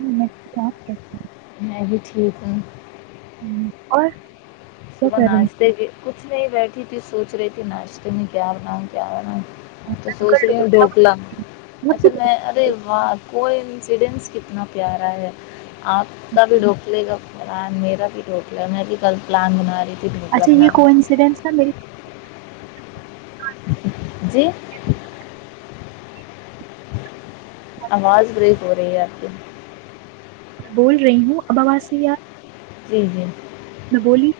میں بات کرتی میں بھی ٹھیک ہوں ہوں اور کیا صب کر رہی ہوں نستے کی کو کچ میں ہی بیٹھی تھی سوچ رہی تھی ناشتے میں کیا بنا کیا بنا تو میں سوچ کر رہی لوں ہوں اب ڈھوکلا بہت بھی اچھا دیکھ میں ارے وہاں وہ انسیڈنس کتنا پیارا ہے آپ کا بھی رہی ڈھوک لے گا میرا بھی رٹوک لیا میں نے کہ کل للاانگ نہاری اچھا یہ کوئی انسیڈینس ن میری جی آواز برییک ہو رہی ہے آپ کی میں بول رہی ہوں ابواسییا جی جی بولی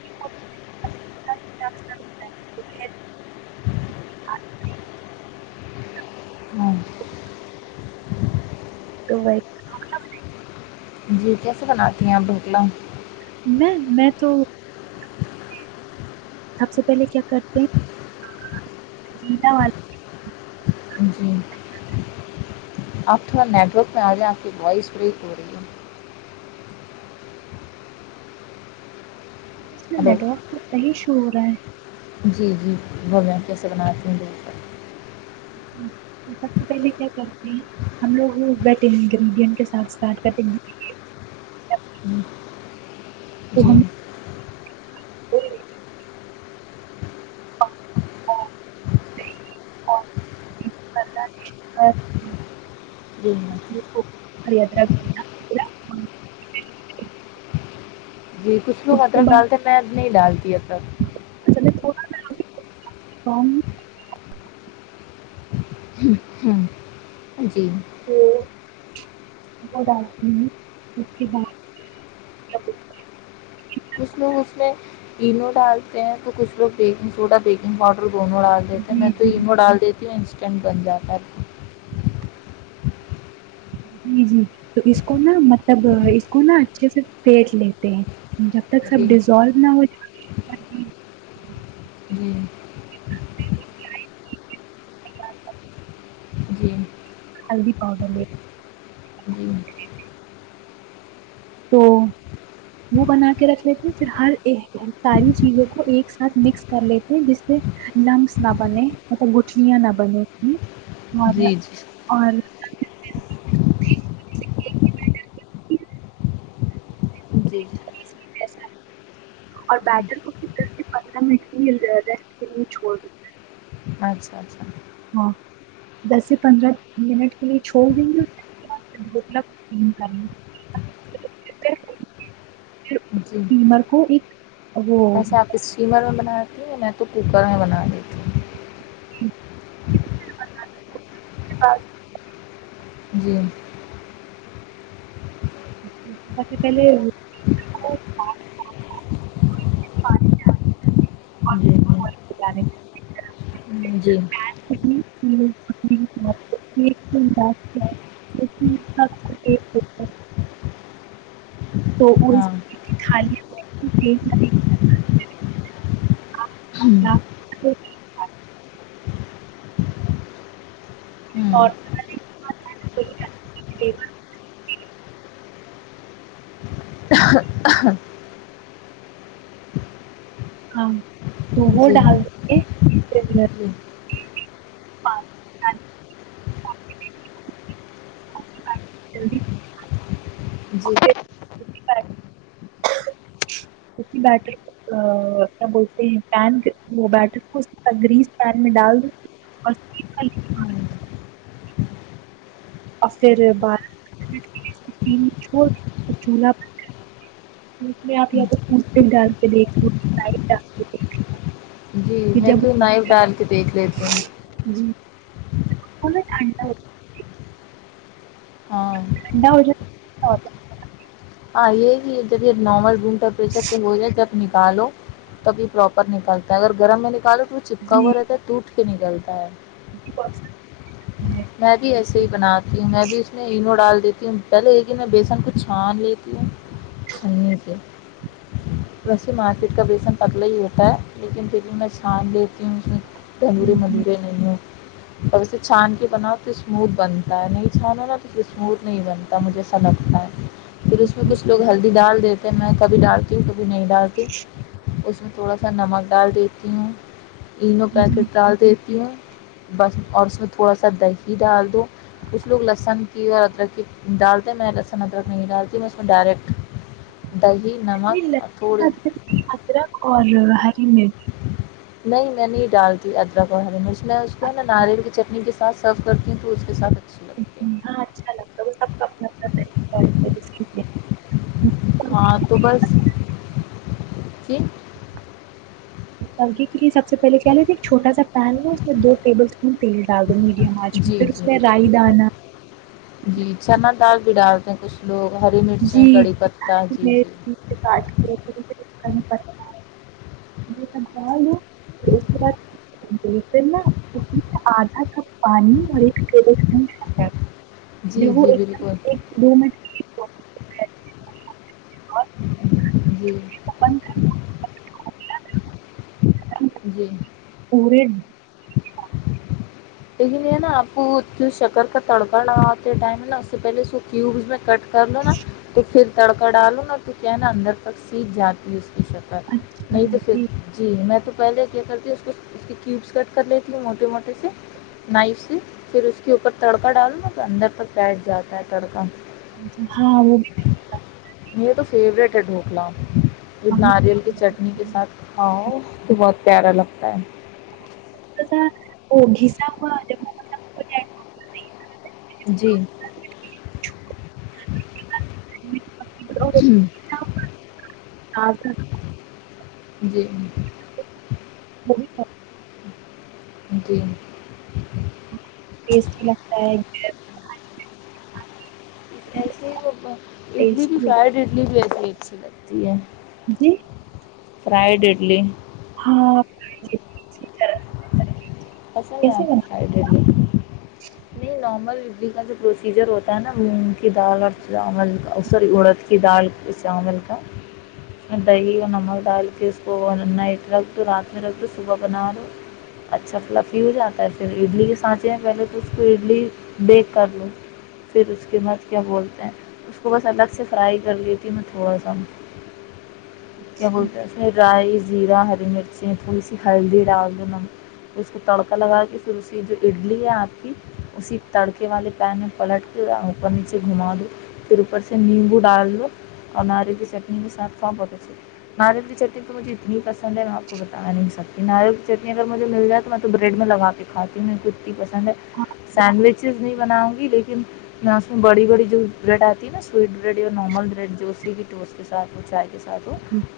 [inaudible] [inaudible] دبئی جی کیسے بناتی ہیں آپ بھوٹلا میں میں تو سب سے پہلے کیا کرتے ہیں ج والاز جی آپ تھوڑا نیٹورک پہ آ جے آپ کی وائس بریک ہو رہی ہے ہلو نیٹک پر سحش س رہا ہے جی جی بھو کیسے بناتتی ہوں ب سب سے پہلے کیا کرتے ہیں ہم لوگ بیٹ انگریڈینٹ کے ساتھ اسٹارٹ کرتے تو جی ہم [inaudible] جی یادراد جی کچھل مطلب گ تو میں نہیں ڈال دیا ار [unintelligible] ہاں جی تو گڈ آفٹر نون اس کی بات کچھ لوگ اس میں تینو ڈالتے ہیں تو کچھ لوگ بیکنگ سوڈا بیکنگ پاؤڈر دونوں ڈال دیتے بولتے میں ہیں- جی تو جی انو ڈال دیتے کیوں انسٹنٹ بن جاتا جی جی تو اس کو نا مطلب اس کو نا اچھے سے پھینٹ لیتے ہیں جب تک سب جی ڈیزالو نہ ہو ج جی جی جی ہلدی پؤڈلی جی تو وہ بنا کے رکھ لیتے پھر ہر ساری چیزوں کو ایک ساتھ مکس کر لیتے جس سے لمس نہ بنے مطلب گٹھلیاں نہ بنے اس میں اور جی جی اور پھر جی ا اور بیٹر کو پھر دس سے پندرہ منٹ کے ریسٹ کے لیے چھوڑ دی اچھا اچھا ہاں دس سے پندرہ منٹ کے لیے چھوڑ دیں گے کریں گے مر کو ایک وہ اچسا آپ شیمر میں ب میں تو کوکر میں بنا دی تھی ااں جی سب سے پہلے جی جی جی [inaudible] ہاں [inaudible] [inaudible] ہوں اور [inaudible] ہاں تو وہ جی ڈال د [inaudible] جی [inaudible] جی ہوں [inaudible] اور پھر بارہ ت چ چلہا آپ یہاں پ ڈال کے دیکھ لائ ڈال دیکھ جی پھر میں جب تو وہ- نائف ڈال کے دیکھ لیتی ہوں کو ٹھنڈا ہو ہاں ٹھنڈا [inaudible] ہاں یہ کہ جب نارمل ٹمپریچر پہ ہو جائے تب نکالو تب یہ پراپر نکالتا ہے اگر گرم میں نکالو تو وہ ہے۔ چپکا جی ہو رہتا ہے ٹوٹ کے نکلتا ہے جی وہ اکثر ہوتا ہے۔ میں بھی ایسے ہی بناتی ہوں میں بھی اس میں اینو ڈال دیتی ہوں پہلے کہ میں بیسن کو چھان لی لیتی ہوں چنی سے ویسے مارکیٹ کا بیسن پتلا ہی ہوتا ہے لیکن پھر بھی میں چھان لیتی ہوں اندورے جی مدورے نہیں ہے اور اسے چھان کے بناؤ تو اسموتھ بنتا ہے نہیں چھان ہے نا تو اسے اسموتھ نہیں بنتا مجھے ایسا لگتا ہے پھر جی اس میں جی کچھ لوگ ہلدی ڈال دیتے تو میں کبھی ڈالتی ہوں نہیں ڈال کے اس تھوڑا سا نمک ڈال دیتی ہوں تینوں جی پیکٹ ڈال دیتی ہوں بس اور اس میں تھوڑا سا سب دہی ڈال دوں کچھ لوگ لہسن کی اور ادرک کی ڈالتے میں لہسن ادرک نہیں ڈال میں اس میں ڈائریکٹ نہیں نمک اور تھوڑی لہسن ادرک اور ہری مرچ نہیں میں نہیں ڈالتی ادرک اور ہری مرچ میں اس کو ہے نا ناریل کی چٹنی کے ساتھ سرو کرتی ہوں تو اس کے ساتھ اچھی لگتی ہے ہاں اچھا لگتا ہے وہ سب کا اپنا اپنا طریقہ ہاں تو بس جی سب سے پہلے کیالتے ایک چھوٹا سا پین ہے اس میں دو ٹیبل اس تیل ڈال دوو میڈیم آج میں جی پھر اس جی میں رائی دانا جی چنا دال بھی ڈالتے ہیں کچھ لوگ ہری مرچیں جی کڑی پتہ جی جی مایا اس کے نا اس میں سے آدھا کپ پانی اور ایک ٹیبلپون جی جی بالکل منٹ کے لیے اور [unintelligible] بند کر ہو [unintelligible] گیا تھا، جی پورے لیکن یہ نا آپ کو شکر کا تڑکا نہ آتے ٹائم ہے نا اس سے پہلے اس کیوب میں کٹ کر ل نا تو پھر تڑکا ڈالوں نا تو کیا ہے نا اندر تک سیھ جاتی ہے اس شتا اچھا نہیں تو پھر ٹھیک جی میں تو پہل کیا کرتی ہے اس کو اس کے کیوبس کٹ کر لیتی موٹے موٹے سے نائف سے پھر اس کے اوپر تڑکا ڈالو نا تو اندر پر بیٹھ جاتا ہے تڑکا ہاں وہ اکھلاام ناریل کی چٹنی کے ساتھ کھاؤ تو بہت پیارا لگتا ہے ا وہ گسا مطب جی اور ہ گھسا ہوا تازہ، جی وہ بھی بہت جی ٹیسٹی ہی لگتا ہے [unintelligible] ایسے ہی اڈلی بھی ٹیسٹی ہوتا ہے۔ فرائڈ اڈلی بھی ای پیٹ سی لگتی ہے جی فرائیڈ اڈلی ہاں پسند ہے کیسے آپ کو بنا ف نہیں نارمل بھی ابھی کا جو پروسیجر ہوتا ہے نا مونگ کی دال اور چاول کا سوری اڑد کی دال چاول کا دہی اور نمک ڈال کے اس کو نائٹ رکھ دو رات میں رکھ دو صبح بنا دو اچھا فلا فی ہو جاتا ہے پھر اڈلی کے سانچے میں پہلے تو اس کو اڈلی بیک کر لو پھر اس کے بعد کیا بولتے ہیں اس کو بس الگ سے فرائی کر لیتی میں تھوڑا سا کیا اچھا بولتے ہیںسے رائس زیرہ ہری مرچی تھوڑی سی ہلدی ڈال دوں م اس کو تڑکا لگا کے پھر اس کی جو اڈلی ہے آپ کی اسی تڑکے والے پین میں پلٹ کے اوپر نیچے گھما دو پھر اوپر سے نیمبو ڈال دو اور ناریل کی چٹنی کے ساتھ خوون بہت اچھے ناریل کی چٹنی تو مجھے اتنی پسند ہے میں آپ کو بتا نہیں سکتی ناریل کی چٹنی اگر مجھے مل جائے تو میں تو بریڈ میں لگ کےھاتی ہوں کتی پس ہاں سینڈوچ میں بناؤں گی لیکن میں اس میں بڑی بڑی جو بریڈ آتی ہے نا سویٹ بریڈ یا نارمل بریڈ جو اس کی بھی ٹوٹ کے ساتھ چائے ساتھ ہو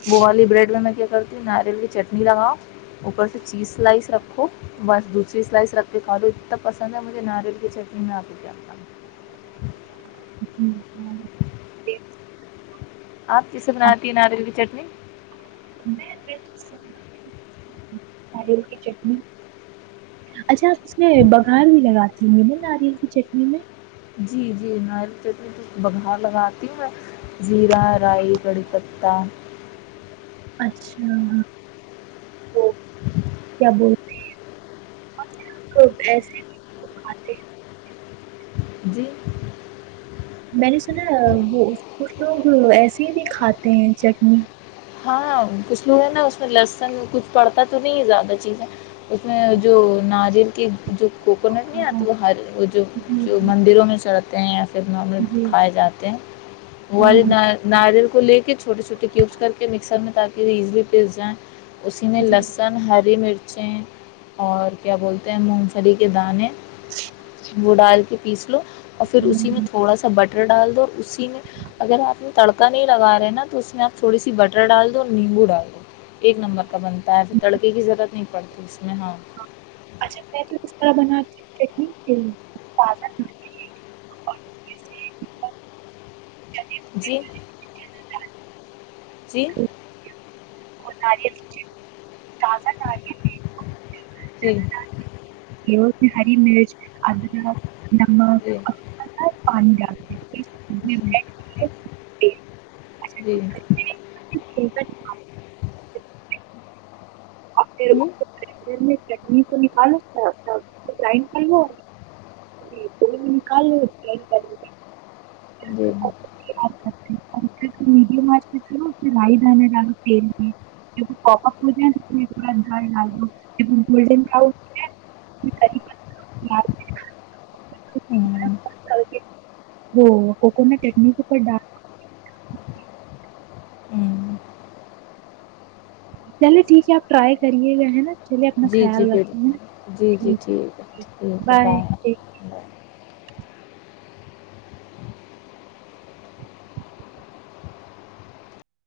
وہو والی بریڈ میںا کیا ناریل کی چٹنی لگاؤ اوپر سے چیز سلائس بس دوسری سلائس رکھ کے کھا دو اتنا پسند ہے مجھے ج آروگیہ چٹنی نپ [inaudible] آپ جس نات ناد کی چ نہیں ناریل کی چٹنی اچھا آپ اس میں بگار بھی لگاتی ہوںی ن ناریل کی چٹنی میں جی جی ناریل چٹنی بگھار لگاتی ہوں میں زیرہ رائی کڑی پتا اچھا تو کیا بولتے گس ک جی میں نے سنا وہ کچھ لوگ ایسے ہی بھی کھاتے ہیں چٹنی ہاں کچھ لوگ ہے نا اس میں لسن کچھ پڑھتا تو نہیں ہے زیادہ چیزیں اس میں جو ناریل کی جو کوکونٹ نہیں آتی ہاں وہ ہر وہ جی جو جی مندروں میں سڑ جی [unintelligible] کھائے جاتے ہیں ہاں ناریل کو لے کے چھوٹے چھوے کیوبس کر کہ مکسر میں تاکہ ریز بھی پس جائیں اسی میں ہاں جی لسن ہری مرچ بچے اور کیا بولتے ہیں مونگ پھلی کے دانے وہ ڈال کے پیس لو اور پھر ہوں اسی میں ہوں تھوڑا سا بٹن ڈال دو اسی میں اگر آپ نے تڑکا نہیں لگا رہے نا تو اس میں آپ تھوڑی سی بٹ کٹرا ڈال دو اور نیمبو ڈال دو ایک نمبر کا بنتا ہے تو تڑکے کی ضرورت نہیں پڑتی تو اس میں ہماں اچھا میں تو کس طرح بن چٹنی تازہ چنے بھنے جی والے چنا دال چیین سچ ازا ک جی ہری مرچ ار ن جی پانڈ آ [unintelligible] تو نکالو کر نکال کر جی مڈ لائی د لگو تل میں پپ اپ ج گا دال لگو گولڈین ب وہ کوک ن ٹیکنک پر ڈ جی چلے ٹھیک ہے آپ ٹرائی کریے گا ہے نا چ لیے اپنا جی خیال جی بالکل رکھیں ہیں جی جی ٹھیک ہے ٹھیک ہے بائے ٹ